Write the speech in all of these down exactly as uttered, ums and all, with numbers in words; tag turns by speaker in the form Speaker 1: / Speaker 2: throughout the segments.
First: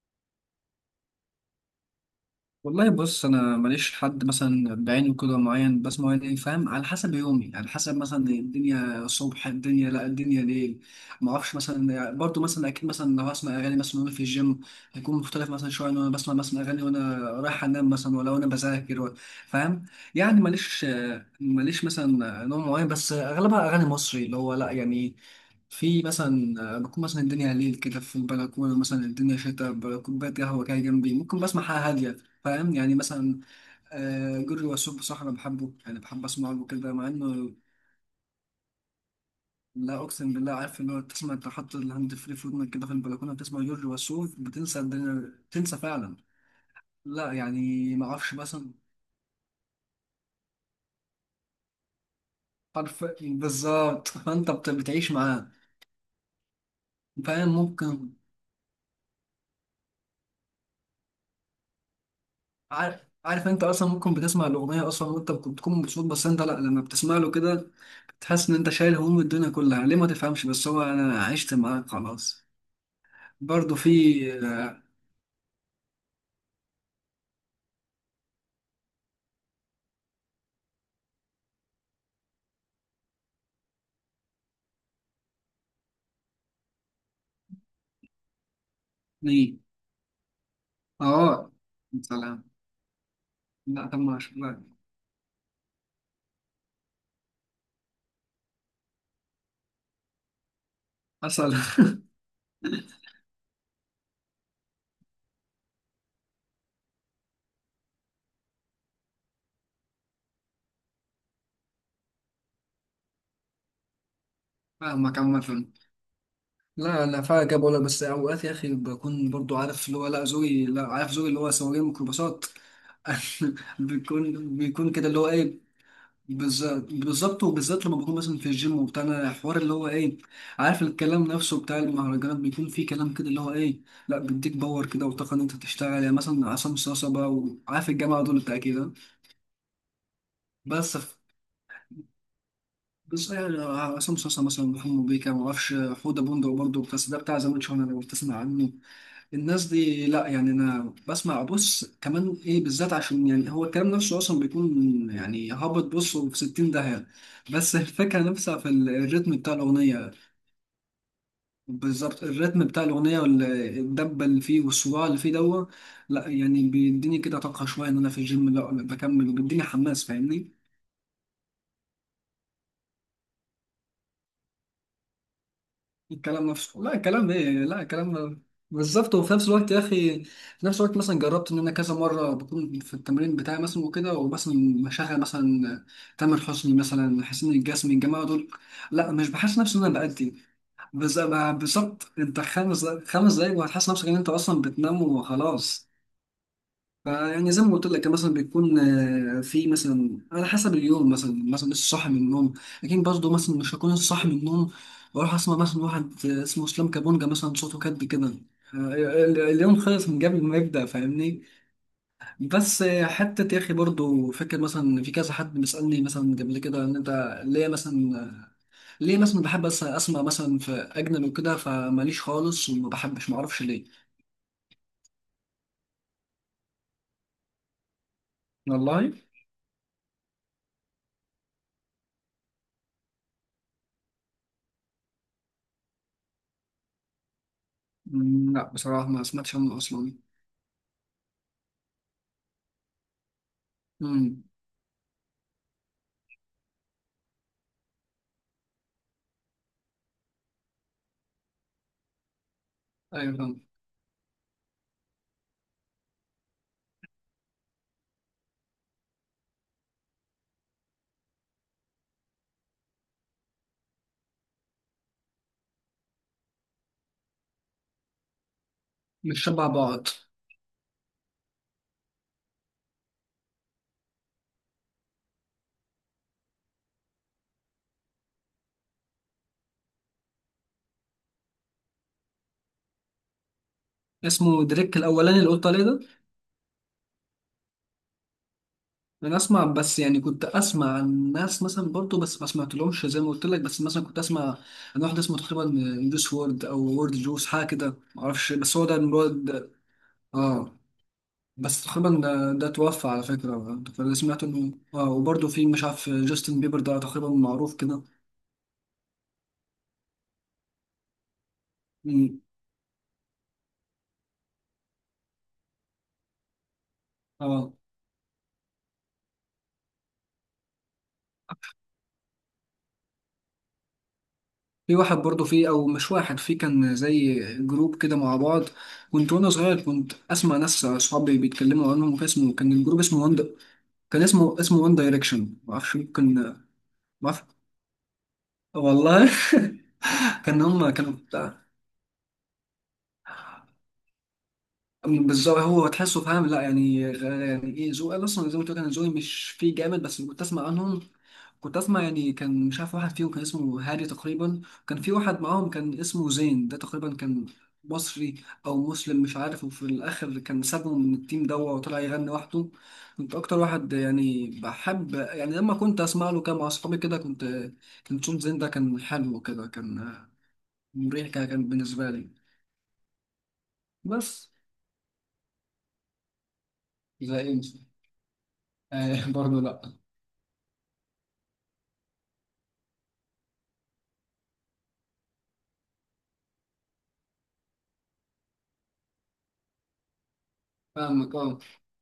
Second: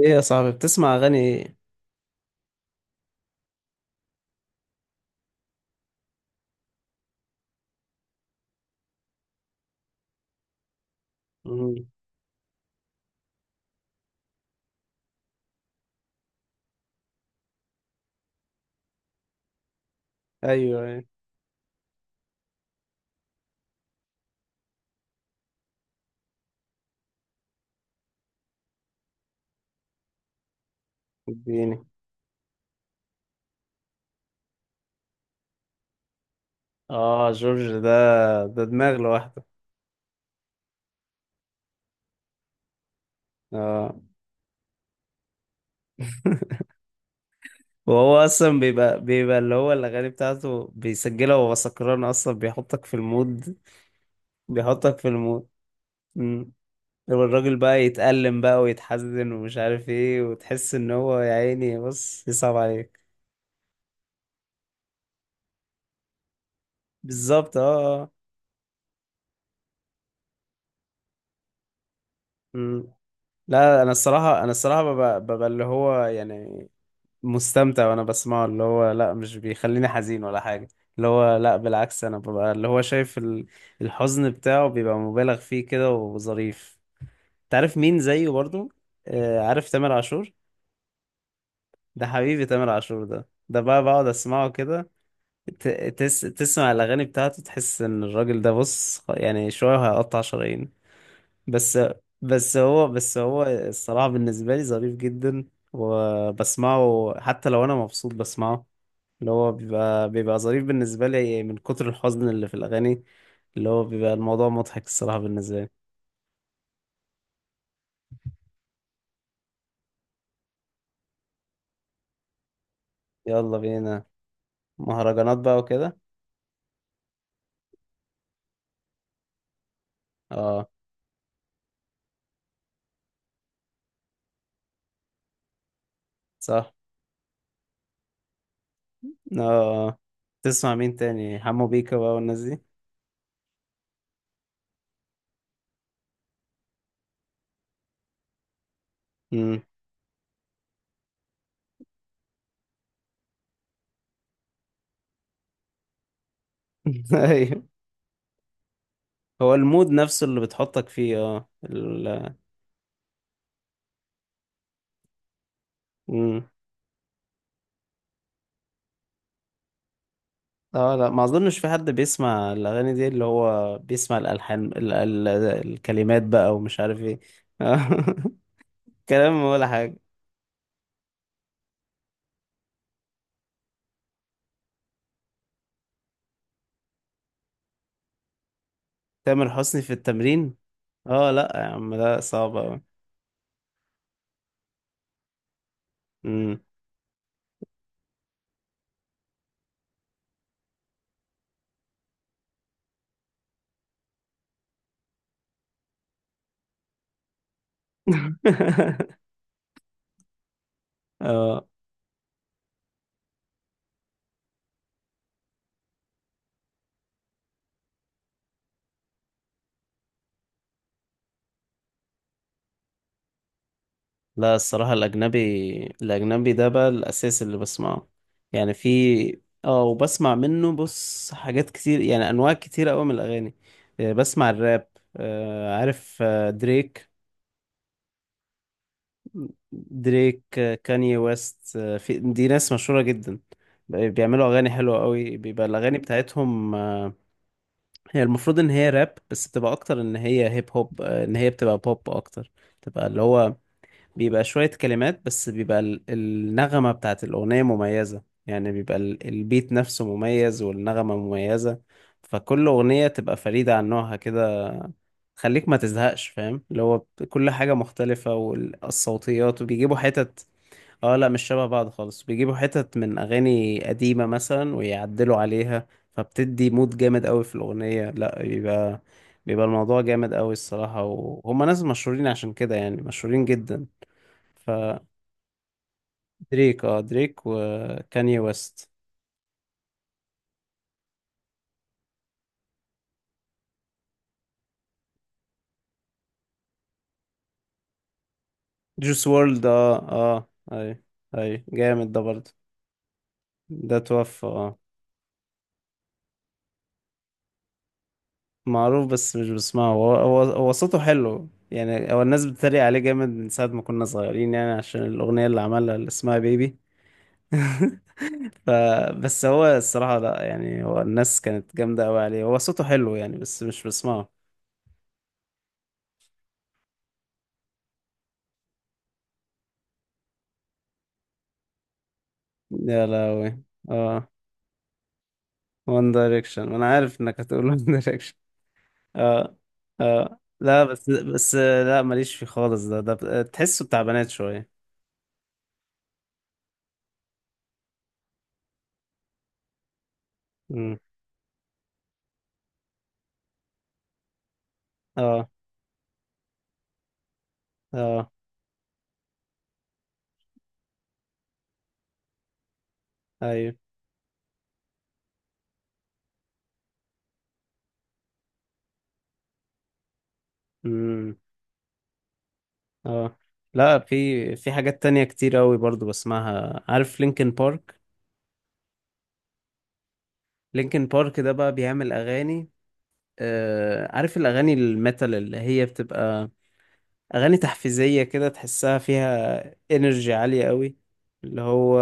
Speaker 1: ايه يا صاحبي، بتسمع اغاني ايه؟
Speaker 2: والله، بص، انا ماليش حد مثلا بعينه كده معين بسمعه، يعني فاهم؟ على حسب يومي، على حسب مثلا الدنيا صبح، الدنيا لا، الدنيا ليل. ما اعرفش،
Speaker 1: مم.
Speaker 2: مثلا برضو مثلا اكيد مثلا لو هسمع اغاني مثلا وانا في الجيم، هيكون مختلف مثلا شويه. ان انا بسمع مثلا اغاني وانا رايح انام مثلا، ولا وانا بذاكر ولا- فاهم يعني.
Speaker 1: ايوه،
Speaker 2: ماليش
Speaker 1: ايوه.
Speaker 2: ماليش مثلا نوع معين، بس اغلبها اغاني مصري، اللي هو لا يعني. في مثلا بكون مثلا الدنيا ليل كده في البلكونه مثلا، الدنيا شتاء، كوبايه قهوه كده جنبي، ممكن بسمع
Speaker 1: اديني.
Speaker 2: حاجه هاديه. فاهم يعني مثلا؟ آه، جورج وسوف بصراحة أنا بحبه، يعني بحب أسمع له كده مع
Speaker 1: اه،
Speaker 2: إنه
Speaker 1: جورج ده ده دماغ لوحده.
Speaker 2: لا، أقسم بالله، عارف اللي هو تسمع أنت حاطط الهاند فري في ودنك كده في البلكونة، بتسمع جورج
Speaker 1: اه.
Speaker 2: وسوف بتنسى الدنيا، بتنسى فعلا. لا يعني ما
Speaker 1: وهو
Speaker 2: أعرفش
Speaker 1: اصلا
Speaker 2: مثلا.
Speaker 1: بيبقى بيبقى اللي هو الاغاني بتاعته بيسجلها وهو سكران، اصلا بيحطك في
Speaker 2: عارف
Speaker 1: المود.
Speaker 2: بالظبط، فأنت بت-
Speaker 1: بيحطك في
Speaker 2: بتعيش
Speaker 1: المود.
Speaker 2: معاه.
Speaker 1: امم
Speaker 2: فاهم؟
Speaker 1: والراجل بقى
Speaker 2: ممكن.
Speaker 1: يتألم بقى ويتحزن ومش عارف ايه، وتحس ان هو يا عيني بص يصعب عليك.
Speaker 2: عارف، عارف أنت أصلا ممكن بتسمع الأغنية أصلا، وأنت بت- بتكون مبسوط، بس أنت لا لما بتسمع له
Speaker 1: بالظبط،
Speaker 2: كده
Speaker 1: اه، اه.
Speaker 2: بتحس إن أنت شايل هموم الدنيا كلها. ليه ما تفهمش، بس هو أنا عشت معاه خلاص.
Speaker 1: مم.
Speaker 2: برضه
Speaker 1: لا، انا
Speaker 2: في.
Speaker 1: الصراحه انا
Speaker 2: آه،
Speaker 1: الصراحه ببقى, ببقى اللي هو يعني مستمتع وانا بسمعه، اللي هو لا مش بيخليني حزين ولا حاجة. اللي هو لا، بالعكس، انا ببقى اللي هو شايف ال- الحزن بتاعه بيبقى مبالغ فيه كده وظريف. تعرف مين زيه برضو؟ آه،
Speaker 2: ليه؟
Speaker 1: عارف، تامر عاشور.
Speaker 2: اه.
Speaker 1: ده
Speaker 2: سلام.
Speaker 1: حبيبي تامر عاشور، ده ده بقى
Speaker 2: لا طب
Speaker 1: بقعد
Speaker 2: ما شاء
Speaker 1: اسمعه
Speaker 2: الله.
Speaker 1: كده. ت- تس تسمع الاغاني بتاعته تحس ان الراجل ده بص يعني شوية وهيقطع شرايين.
Speaker 2: حصل.
Speaker 1: بس بس هو بس هو الصراحة بالنسبة لي ظريف جدا، وبسمعه حتى لو انا مبسوط بسمعه. اللي هو بيبقى بيبقى ظريف بالنسبة لي من كتر الحزن اللي في الأغاني، اللي هو بيبقى الموضوع مضحك الصراحة
Speaker 2: فاهمك
Speaker 1: بالنسبة
Speaker 2: عامة.
Speaker 1: لي.
Speaker 2: لا، انا فعلا جاب ولا، بس اوقات يا اخي بكون برضو عارف اللي هو لا، ذوقي، لا، عارف ذوقي اللي هو سواقين ميكروباصات.
Speaker 1: يلا بينا.
Speaker 2: بيكون بيكون كده اللي هو
Speaker 1: مهرجانات بقى
Speaker 2: ايه.
Speaker 1: وكده.
Speaker 2: بالظبط، بالظبط، وبالذات لما بكون مثلا في الجيم وبتاع، أنا الحوار اللي هو ايه؟
Speaker 1: اه.
Speaker 2: عارف الكلام نفسه بتاع المهرجانات بيكون فيه كلام كده اللي هو ايه؟ لا، بيديك باور كده وطاقه ان انت تشتغل، يعني مثلا
Speaker 1: صح.
Speaker 2: عصام صاصا بقى، وعارف الجامعه دول بتاع كده.
Speaker 1: اه. آه. تسمع مين
Speaker 2: بس،
Speaker 1: تاني؟ حمو بيكا بقى والناس دي.
Speaker 2: بس يعني عصام صاصا مثلا، محمد بيكا، ما اعرفش، حوده بندق برضه، بس ده بتاع زمان، شهر لو بتسمع عنه.
Speaker 1: امم
Speaker 2: الناس دي لا يعني انا بسمع، بص كمان ايه بالذات عشان يعني هو الكلام نفسه اصلا بيكون يعني هابط، بص، في ستين داهيه.
Speaker 1: ايوه.
Speaker 2: بس الفكره نفسها في ال- الريتم بتاع
Speaker 1: هو المود
Speaker 2: الاغنيه.
Speaker 1: نفسه اللي بتحطك فيه، اه،
Speaker 2: بالظبط،
Speaker 1: ال...
Speaker 2: الريتم بتاع الاغنيه والدبه اللي فيه والصراع اللي فيه دوت. لا
Speaker 1: امم
Speaker 2: يعني بيديني كده طاقه شويه ان انا في الجيم لا بكمل، وبيديني حماس، فاهمني؟
Speaker 1: اه لا ما اظنش في حد بيسمع الاغاني دي اللي هو بيسمع الالحان، ال... ال... الكلمات
Speaker 2: الكلام
Speaker 1: بقى ومش
Speaker 2: نفسه، لا
Speaker 1: عارف ايه.
Speaker 2: الكلام ايه، لا الكلام. بالظبط. وفي
Speaker 1: كلام
Speaker 2: نفس
Speaker 1: ولا
Speaker 2: الوقت يا
Speaker 1: حاجة.
Speaker 2: اخي، في نفس الوقت مثلا جربت ان انا كذا مره بكون في التمرين بتاعي مثلا، وكده ومثلا بشغل مثلا تامر حسني مثلا، حسين الجسمي، الجماعه دول، لا مش
Speaker 1: تامر
Speaker 2: بحس نفسي
Speaker 1: حسني
Speaker 2: ان
Speaker 1: في
Speaker 2: انا بأدي.
Speaker 1: التمرين؟
Speaker 2: بز-
Speaker 1: اه لا يا عم،
Speaker 2: بالظبط،
Speaker 1: لا
Speaker 2: انت
Speaker 1: صعب أوي.
Speaker 2: خمس خمس دقايق وهتحس نفسك ان انت اصلا بتنام وخلاص.
Speaker 1: أمم.
Speaker 2: يعني زي ما قلت لك مثلا بيكون آه، في مثلا على حسب اليوم مثلا مثلا لسه صاحي من النوم. لكن برضه مثلا مش هكون لسه صاحي من النوم، واروح اسمع مثلا واحد آه، اسمه اسلام كابونجا مثلا، صوته كد كده. آه، ال- اليوم خلص من قبل ما يبدأ، فاهمني؟
Speaker 1: اه
Speaker 2: بس آه، حتة يا أخي برضه فكرة مثلا، في كذا حد بيسألني مثلا قبل كده إن أنت ليه مثلا، ليه مثلا بحب أس- أسمع مثلا في أجنبي وكده، فماليش خالص وما بحبش، معرفش ليه.
Speaker 1: لا الصراحة الأجنبي، الأجنبي ده بقى الأساس اللي بسمعه. يعني في،
Speaker 2: والله.
Speaker 1: اه، وبسمع منه بص حاجات كتير، يعني أنواع كتير أوي من الأغاني. آه، بسمع الراب. آه، عارف، آه، دريك.
Speaker 2: مم، لا بصراحة ما سمعتش عنه أصلا.
Speaker 1: دريك، آه، كاني ويست، آه، في دي ناس مشهورة جدا،
Speaker 2: مم.
Speaker 1: بيعملوا أغاني حلوة أوي. بيبقى الأغاني بتاعتهم هي المفروض ان هي راب، بس بتبقى اكتر ان هي هيب هوب، آه، ان هي بتبقى بوب اكتر. بتبقى اللي
Speaker 2: ايوه
Speaker 1: هو
Speaker 2: فاهم.
Speaker 1: بيبقى شوية كلمات، بس بيبقى ال- النغمة بتاعت الأغنية مميزة، يعني بيبقى ال- البيت نفسه مميز والنغمة مميزة. فكل أغنية تبقى فريدة عن نوعها كده، خليك ما تزهقش. فاهم اللي هو كل حاجة مختلفة،
Speaker 2: مش
Speaker 1: والصوتيات
Speaker 2: شبع
Speaker 1: وبيجيبوا
Speaker 2: بعض.
Speaker 1: حتت. اه لا، مش شبه بعض خالص، بيجيبوا حتت من اغاني قديمة مثلا ويعدلوا عليها، فبتدي مود جامد قوي في الاغنية. لا بيبقى، بيبقى الموضوع جامد قوي الصراحة، وهم ناس مشهورين عشان كده يعني، مشهورين جدا.
Speaker 2: اسمه دريك
Speaker 1: فدريك
Speaker 2: الاولاني اللي قلت عليه ده.
Speaker 1: اه دريك وكاني ويست.
Speaker 2: انا اسمع، بس يعني كنت اسمع عن ناس مثلا برضو بس ما سمعتلهمش زي ما قلت لك، بس مثلا كنت اسمع عن واحد اسمه تقريبا جوس وورد او وورد جوس، حاجه كده ما اعرفش، بس هو ده
Speaker 1: جوس وورلد.
Speaker 2: المراد.
Speaker 1: اه اه
Speaker 2: اه.
Speaker 1: اي. اي
Speaker 2: بس تقريبا
Speaker 1: جامد ده برضه.
Speaker 2: ده, ده توفى على فكره،
Speaker 1: ده
Speaker 2: فاللي سمعته
Speaker 1: توفى،
Speaker 2: انه
Speaker 1: اه.
Speaker 2: اه، وبرضو في مش عارف جاستن بيبر ده تقريبا معروف كده.
Speaker 1: معروف بس مش بسمعه. هو هو هو صوته حلو يعني، هو
Speaker 2: مم.
Speaker 1: الناس بتتريق عليه جامد من ساعة ما كنا صغيرين، يعني عشان الأغنية اللي عملها اللي اسمها بيبي.
Speaker 2: اه.
Speaker 1: ف بس هو الصراحة لا يعني، هو الناس كانت جامدة أوي عليه، هو صوته حلو يعني بس مش بسمعه.
Speaker 2: في واحد برضه فيه، او مش واحد، فيه كان زي جروب كده مع بعض، كنت وانا صغير كنت اسمع ناس اصحابي بيتكلموا عنهم، كان اسمه، كان الجروب
Speaker 1: يا
Speaker 2: اسمه وان د-
Speaker 1: لهوي.
Speaker 2: كان
Speaker 1: اه.
Speaker 2: اسمه اسمه وان دايركشن، ما اعرفش
Speaker 1: وان
Speaker 2: ممكن ما
Speaker 1: دايركشن؟ أنا عارف إنك
Speaker 2: اعرف
Speaker 1: هتقول وان دايركشن.
Speaker 2: والله.
Speaker 1: اه. اه
Speaker 2: كان
Speaker 1: لا،
Speaker 2: هم
Speaker 1: بس
Speaker 2: كانوا
Speaker 1: بس
Speaker 2: بتاع
Speaker 1: لا ماليش فيه خالص، ده ده تحسه بتاع بنات شوية.
Speaker 2: بالظبط، هو تحسه فاهم لا يعني، غ- يعني ايه ذوقي أنا اصلا زي ما قلت لك انا ذوقي مش فيه جامد، بس كنت اسمع
Speaker 1: مم.
Speaker 2: عنهم. كنت اسمع يعني كان مش عارف، واحد فيهم كان اسمه هادي تقريبا، كان في واحد
Speaker 1: اه.
Speaker 2: معاهم كان اسمه زين، ده تقريبا كان
Speaker 1: اه.
Speaker 2: مصري او مسلم مش عارف، وفي الاخر كان سابهم من التيم ده وطلع يغني لوحده. كنت اكتر
Speaker 1: أيوه.
Speaker 2: واحد يعني بحب، يعني لما كنت اسمع له كده مع اصحابي كده كنت كنت صوت زين ده كان حلو كده، كان مريح
Speaker 1: مم.
Speaker 2: كده كان بالنسبه لي.
Speaker 1: اه لا،
Speaker 2: بس
Speaker 1: في في حاجات تانية كتير أوي برضو بسمعها. عارف لينكن
Speaker 2: زي انت.
Speaker 1: بارك؟
Speaker 2: آه برضه لا.
Speaker 1: لينكن بارك ده بقى بيعمل أغاني. آه، عارف الأغاني الميتال اللي هي بتبقى أغاني تحفيزية كده، تحسها فيها إنرجي عالية قوي.
Speaker 2: فاهمك اه.
Speaker 1: اللي هو،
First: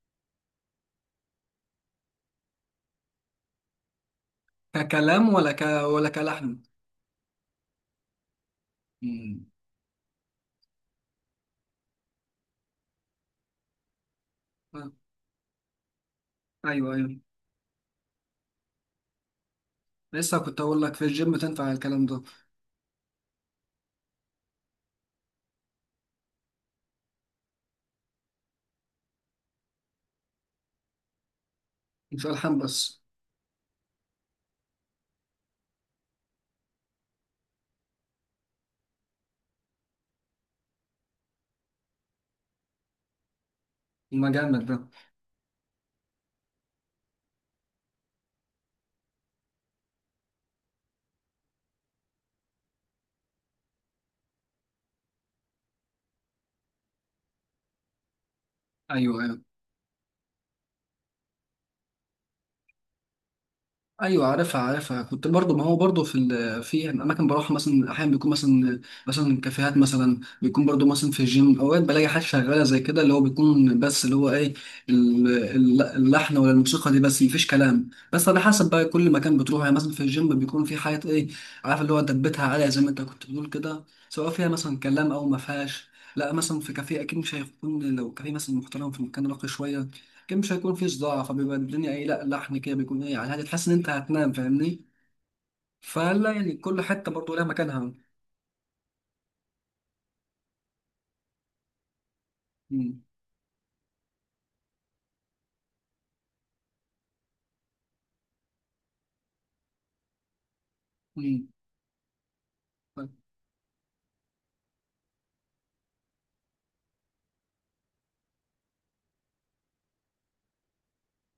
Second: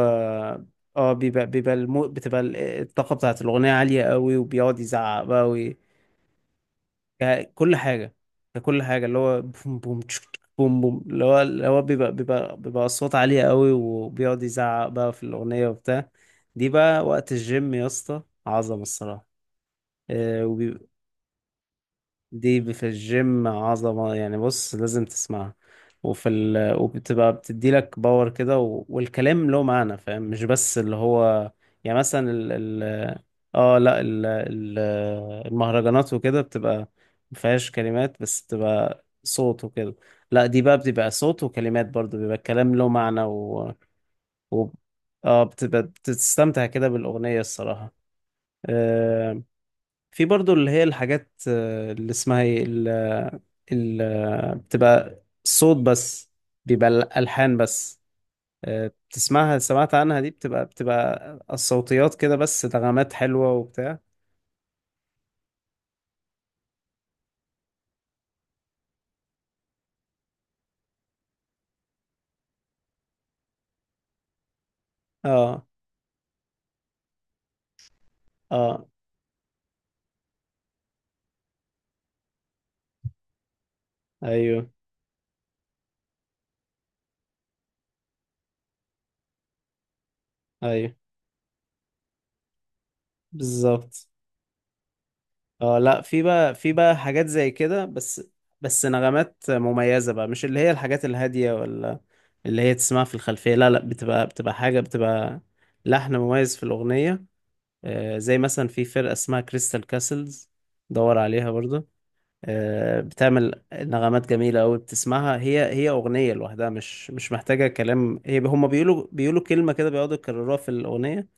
Speaker 1: اه، بيبقى بيبقى المو... بتبقى ال- الطاقة بتاعة الأغنية عالية قوي، وبيقعد يزعق
Speaker 2: ككلام
Speaker 1: بقى
Speaker 2: ولا ك
Speaker 1: وي...
Speaker 2: ولا كلحن.
Speaker 1: ك- كل حاجة. كل حاجة اللي هو
Speaker 2: مم.
Speaker 1: بوم بوم تشك تشك بوم بوم، اللي هو اللي هو بيبقى بيبقى بيبقى الصوت عالية قوي، وبيقعد يزعق
Speaker 2: آه،
Speaker 1: بقى في الأغنية وبتاع. دي
Speaker 2: ايوه،
Speaker 1: بقى
Speaker 2: ايوه،
Speaker 1: وقت الجيم يا اسطى، عظمة الصراحة.
Speaker 2: لسه كنت اقول لك في الجيم تنفع الكلام ده.
Speaker 1: دي في الجيم عظمة يعني، بص لازم تسمعها. وفي ال... وبتبقى بتدي لك باور كده، و... والكلام له معنى فاهم، مش بس اللي هو يعني
Speaker 2: مش
Speaker 1: مثلا ال...
Speaker 2: الحام بس.
Speaker 1: ال... اه لا، ال... ال... المهرجانات وكده بتبقى مفيهاش كلمات، بس بتبقى صوت وكده. لا دي بقى بتبقى صوت وكلمات برضو، بيبقى الكلام له معنى و...
Speaker 2: المجامل
Speaker 1: و...
Speaker 2: ده.
Speaker 1: اه، بتبقى بتستمتع كده بالأغنية الصراحة. آه، في برضو اللي هي الحاجات، آه، اللي اسمها ايه، ال- ال- بتبقى صوت بس، بيبقى الألحان بس. آه،
Speaker 2: ايوه، ايوه،
Speaker 1: بتسمعها، سمعت عنها، دي بتبقى بتبقى الصوتيات كده بس، نغمات حلوة وبتاع.
Speaker 2: ايوه، عارفها، عارفها، كنت برضو، ما هو برضو في ال- في اماكن بروح مثلا احيانا بيكون مثلا، مثلا كافيهات مثلا بيكون برضو مثلا في الجيم اوقات بلاقي حاجات شغاله زي كده اللي هو بيكون، بس اللي هو ايه ال-
Speaker 1: اه.
Speaker 2: ال- اللحن ولا الموسيقى دي، بس مفيش كلام. بس على حسب بقى
Speaker 1: اه.
Speaker 2: كل مكان بتروح، يعني مثلا في الجيم بيكون في حاجات ايه عارف اللي هو دبتها عاليه زي ما انت كنت بتقول كده، سواء فيها
Speaker 1: ايوه،
Speaker 2: مثلا كلام او ما فيهاش. لا مثلا في كافيه اكيد مش هيكون، لو كافيه مثلا محترم في مكان راقي شويه كان مش هيكون فيه
Speaker 1: ايوه.
Speaker 2: صداع، فبيبقى الدنيا ايه، لا لحن كده بيكون ايه، يعني هتحس ان انت
Speaker 1: بالظبط.
Speaker 2: هتنام فاهمني؟
Speaker 1: اه لا، في
Speaker 2: فلا،
Speaker 1: بقى
Speaker 2: يعني
Speaker 1: في
Speaker 2: كل
Speaker 1: بقى
Speaker 2: حته
Speaker 1: حاجات
Speaker 2: برضو لها
Speaker 1: زي كده،
Speaker 2: مكانها.
Speaker 1: بس. بس نغمات مميزة بقى، مش اللي هي الحاجات الهادية، ولا اللي هي
Speaker 2: مم.
Speaker 1: تسمعها في الخلفية. لا، لا، بتبقى بتبقى حاجة، بتبقى لحن مميز في الأغنية. آه، زي مثلا في فرقة اسمها كريستال كاسلز، دور
Speaker 2: مم.
Speaker 1: عليها برضه. آه، بتعمل نغمات جميلة أوي بتسمعها، هي هي أغنية لوحدها، مش مش محتاجة كلام. هي هما بيقولوا بيقولوا كلمة كده، بيقعدوا يكرروها في الأغنية،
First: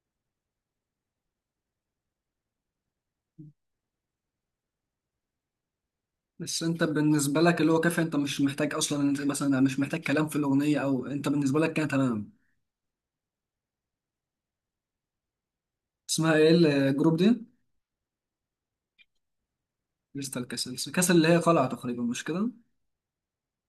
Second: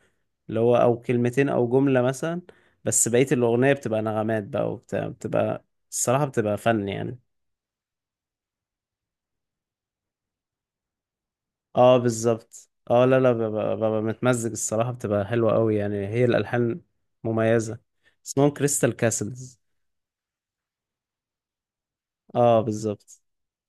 Speaker 1: اللي هو، أو كلمتين أو جملة مثلا. بس بقية الأغنية بتبقى نغمات بقى وبتاع، بتبقى الصراحة بتبقى
Speaker 2: بس انت
Speaker 1: فن يعني.
Speaker 2: بالنسبه لك اللي هو كافي، انت مش محتاج اصلا، انت مثلا مش محتاج كلام في الاغنيه، او انت بالنسبه لك كانت
Speaker 1: اه،
Speaker 2: تمام.
Speaker 1: بالظبط. اه لا لا، ببقى, ببقى متمزج الصراحة، بتبقى حلوة أوي يعني، هي
Speaker 2: اسمها ايه
Speaker 1: الألحان
Speaker 2: الجروب دي؟
Speaker 1: مميزة. اسمهم كريستال كاسلز.
Speaker 2: كريستال كاسل كاسل اللي هي قلعه تقريبا مش كده؟
Speaker 1: اه بالظبط.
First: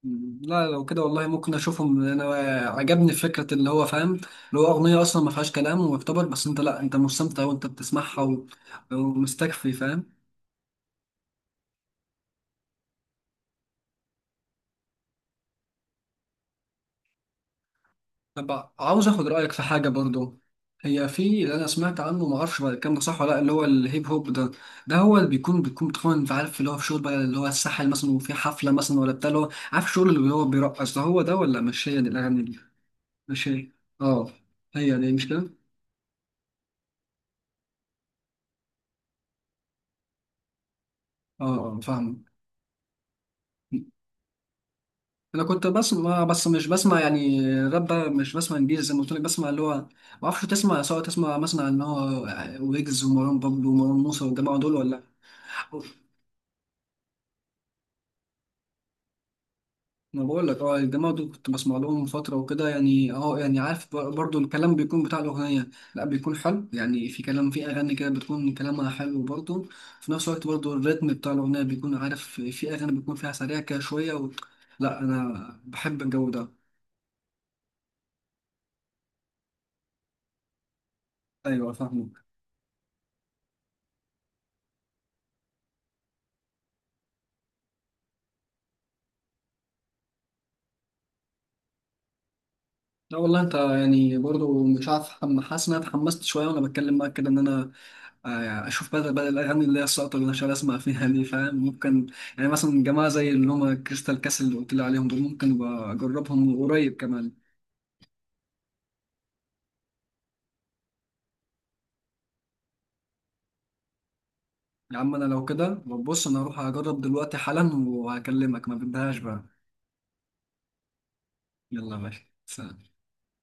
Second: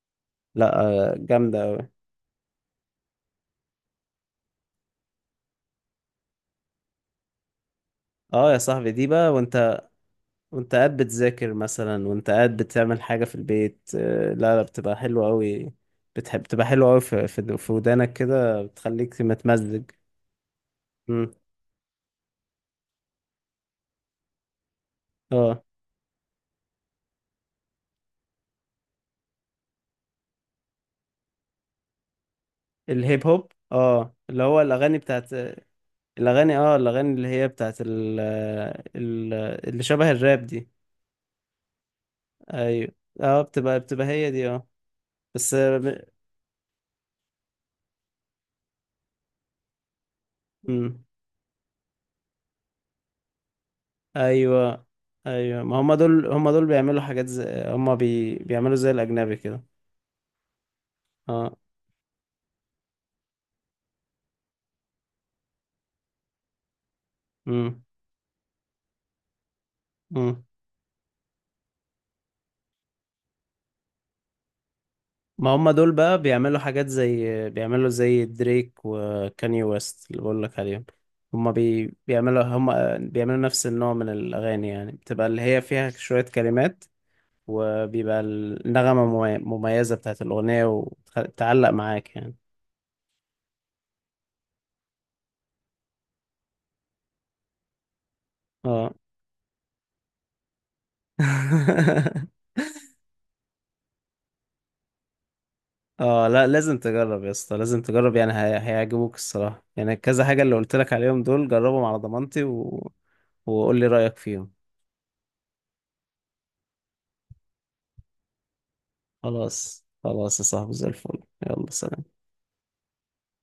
Speaker 2: مم. لا
Speaker 1: لا.
Speaker 2: لو كده
Speaker 1: آه،
Speaker 2: والله ممكن
Speaker 1: جامدة أوي.
Speaker 2: اشوفهم انا. عجبني فكره اللي هو فاهم اللي هو اغنيه اصلا ما فيهاش كلام ويعتبر، بس انت لا انت مستمتع وانت بتسمعها و-
Speaker 1: اه يا صاحبي، دي بقى،
Speaker 2: ومستكفي،
Speaker 1: وانت
Speaker 2: فاهم؟
Speaker 1: وانت قاعد بتذاكر مثلا، وانت قاعد بتعمل حاجة في البيت، آه، لا لا بتبقى حلوة أوي. بتحب بتبقى حلوة أوي في في في ودانك كده،
Speaker 2: طب عاوز
Speaker 1: بتخليك
Speaker 2: اخد رايك في
Speaker 1: متمزج.
Speaker 2: حاجه برضو، هي
Speaker 1: مم.
Speaker 2: في اللي انا سمعت عنه، ما اعرفش بقى الكلام ده صح ولا لا، اللي هو الهيب هوب ده، ده هو اللي بيكون
Speaker 1: اه.
Speaker 2: بيكون بتكون انت عارف اللي هو في شغل بقى اللي هو الساحل مثلا وفي حفله مثلا ولا بتاع، اللي هو عارف الشغل اللي هو بيرقص ده هو ده، ولا مش هي دي الاغاني دي؟
Speaker 1: الهيب
Speaker 2: مش
Speaker 1: هوب،
Speaker 2: هي.
Speaker 1: اه،
Speaker 2: اه.
Speaker 1: اللي هو الأغاني
Speaker 2: هي دي
Speaker 1: بتاعت
Speaker 2: مش كده.
Speaker 1: الأغاني، اه الأغاني اللي هي بتاعت ال... ال... اللي شبه الراب دي.
Speaker 2: اه. آه، فاهم.
Speaker 1: أيوة. اه بتبقى بتبقى هي دي، اه.
Speaker 2: انا
Speaker 1: بس
Speaker 2: كنت
Speaker 1: آه، ب-
Speaker 2: بسمع، بس مش بسمع يعني راب بقى، مش بسمع انجليزي زي ما قلت لك، بسمع اللي هو ما اعرفش تسمع،
Speaker 1: مم.
Speaker 2: سواء تسمع مثلا عن ان هو ويجز ومروان بابلو ومروان موسى والجماعه دول
Speaker 1: ايوه،
Speaker 2: ولا.
Speaker 1: ايوه. ما هم دول، هم دول بيعملوا حاجات زي هم بي... بيعملوا زي الاجنبي كده.
Speaker 2: انا بقول لك اه الجماعه دول كنت
Speaker 1: اه.
Speaker 2: بسمع لهم من فتره وكده، يعني اه يعني عارف ب- برضو الكلام بيكون بتاع الاغنيه، لا بيكون حلو يعني، في كلام في
Speaker 1: امم.
Speaker 2: اغاني كده بتكون كلامها حلو برضو. في نفس
Speaker 1: امم.
Speaker 2: الوقت برضو الريتم بتاع الاغنيه بيكون عارف، في اغاني بيكون فيها سريع كده شويه و... لا
Speaker 1: ما
Speaker 2: انا
Speaker 1: هم دول
Speaker 2: بحب
Speaker 1: بقى
Speaker 2: الجو
Speaker 1: بيعملوا
Speaker 2: ده.
Speaker 1: حاجات زي بيعملوا زي دريك وكاني ويست اللي بقول لك عليهم. هم
Speaker 2: ايوه
Speaker 1: بي...
Speaker 2: فاهمك.
Speaker 1: بيعملوا هم بيعملوا نفس النوع من الاغاني، يعني بتبقى اللي هي فيها شوية كلمات، وبيبقى النغمة ممي- مميزة بتاعت الاغنية وتعلق معاك يعني.
Speaker 2: لا والله انت يعني برضو مش عارف حم- حاسس ان انا اتحمست شويه وانا بتكلم معاك كده، ان انا آه يعني
Speaker 1: اه.
Speaker 2: اشوف بدل بدل الاغاني اللي هي الساقطه اللي أنا شغال اسمع فيها دي، فاهم ممكن يعني مثلا جماعه زي اللي هم كريستال كاسل اللي قلت لي عليهم دول ممكن ابقى
Speaker 1: اه لا،
Speaker 2: اجربهم
Speaker 1: لازم
Speaker 2: قريب
Speaker 1: تجرب يا
Speaker 2: كمان.
Speaker 1: اسطى، لازم تجرب يعني، هي... هيعجبوك الصراحة يعني. كذا حاجة اللي قلت لك عليهم دول، جربهم على ضمانتي و... وقول لي رأيك فيهم.
Speaker 2: يا عم انا لو كده بص انا هروح اجرب دلوقتي حالا وهكلمك، ما بدهاش بقى.
Speaker 1: خلاص، خلاص يا صاحبي، زي الفل، يلا
Speaker 2: يلا يا
Speaker 1: سلام.
Speaker 2: باشا. سلام.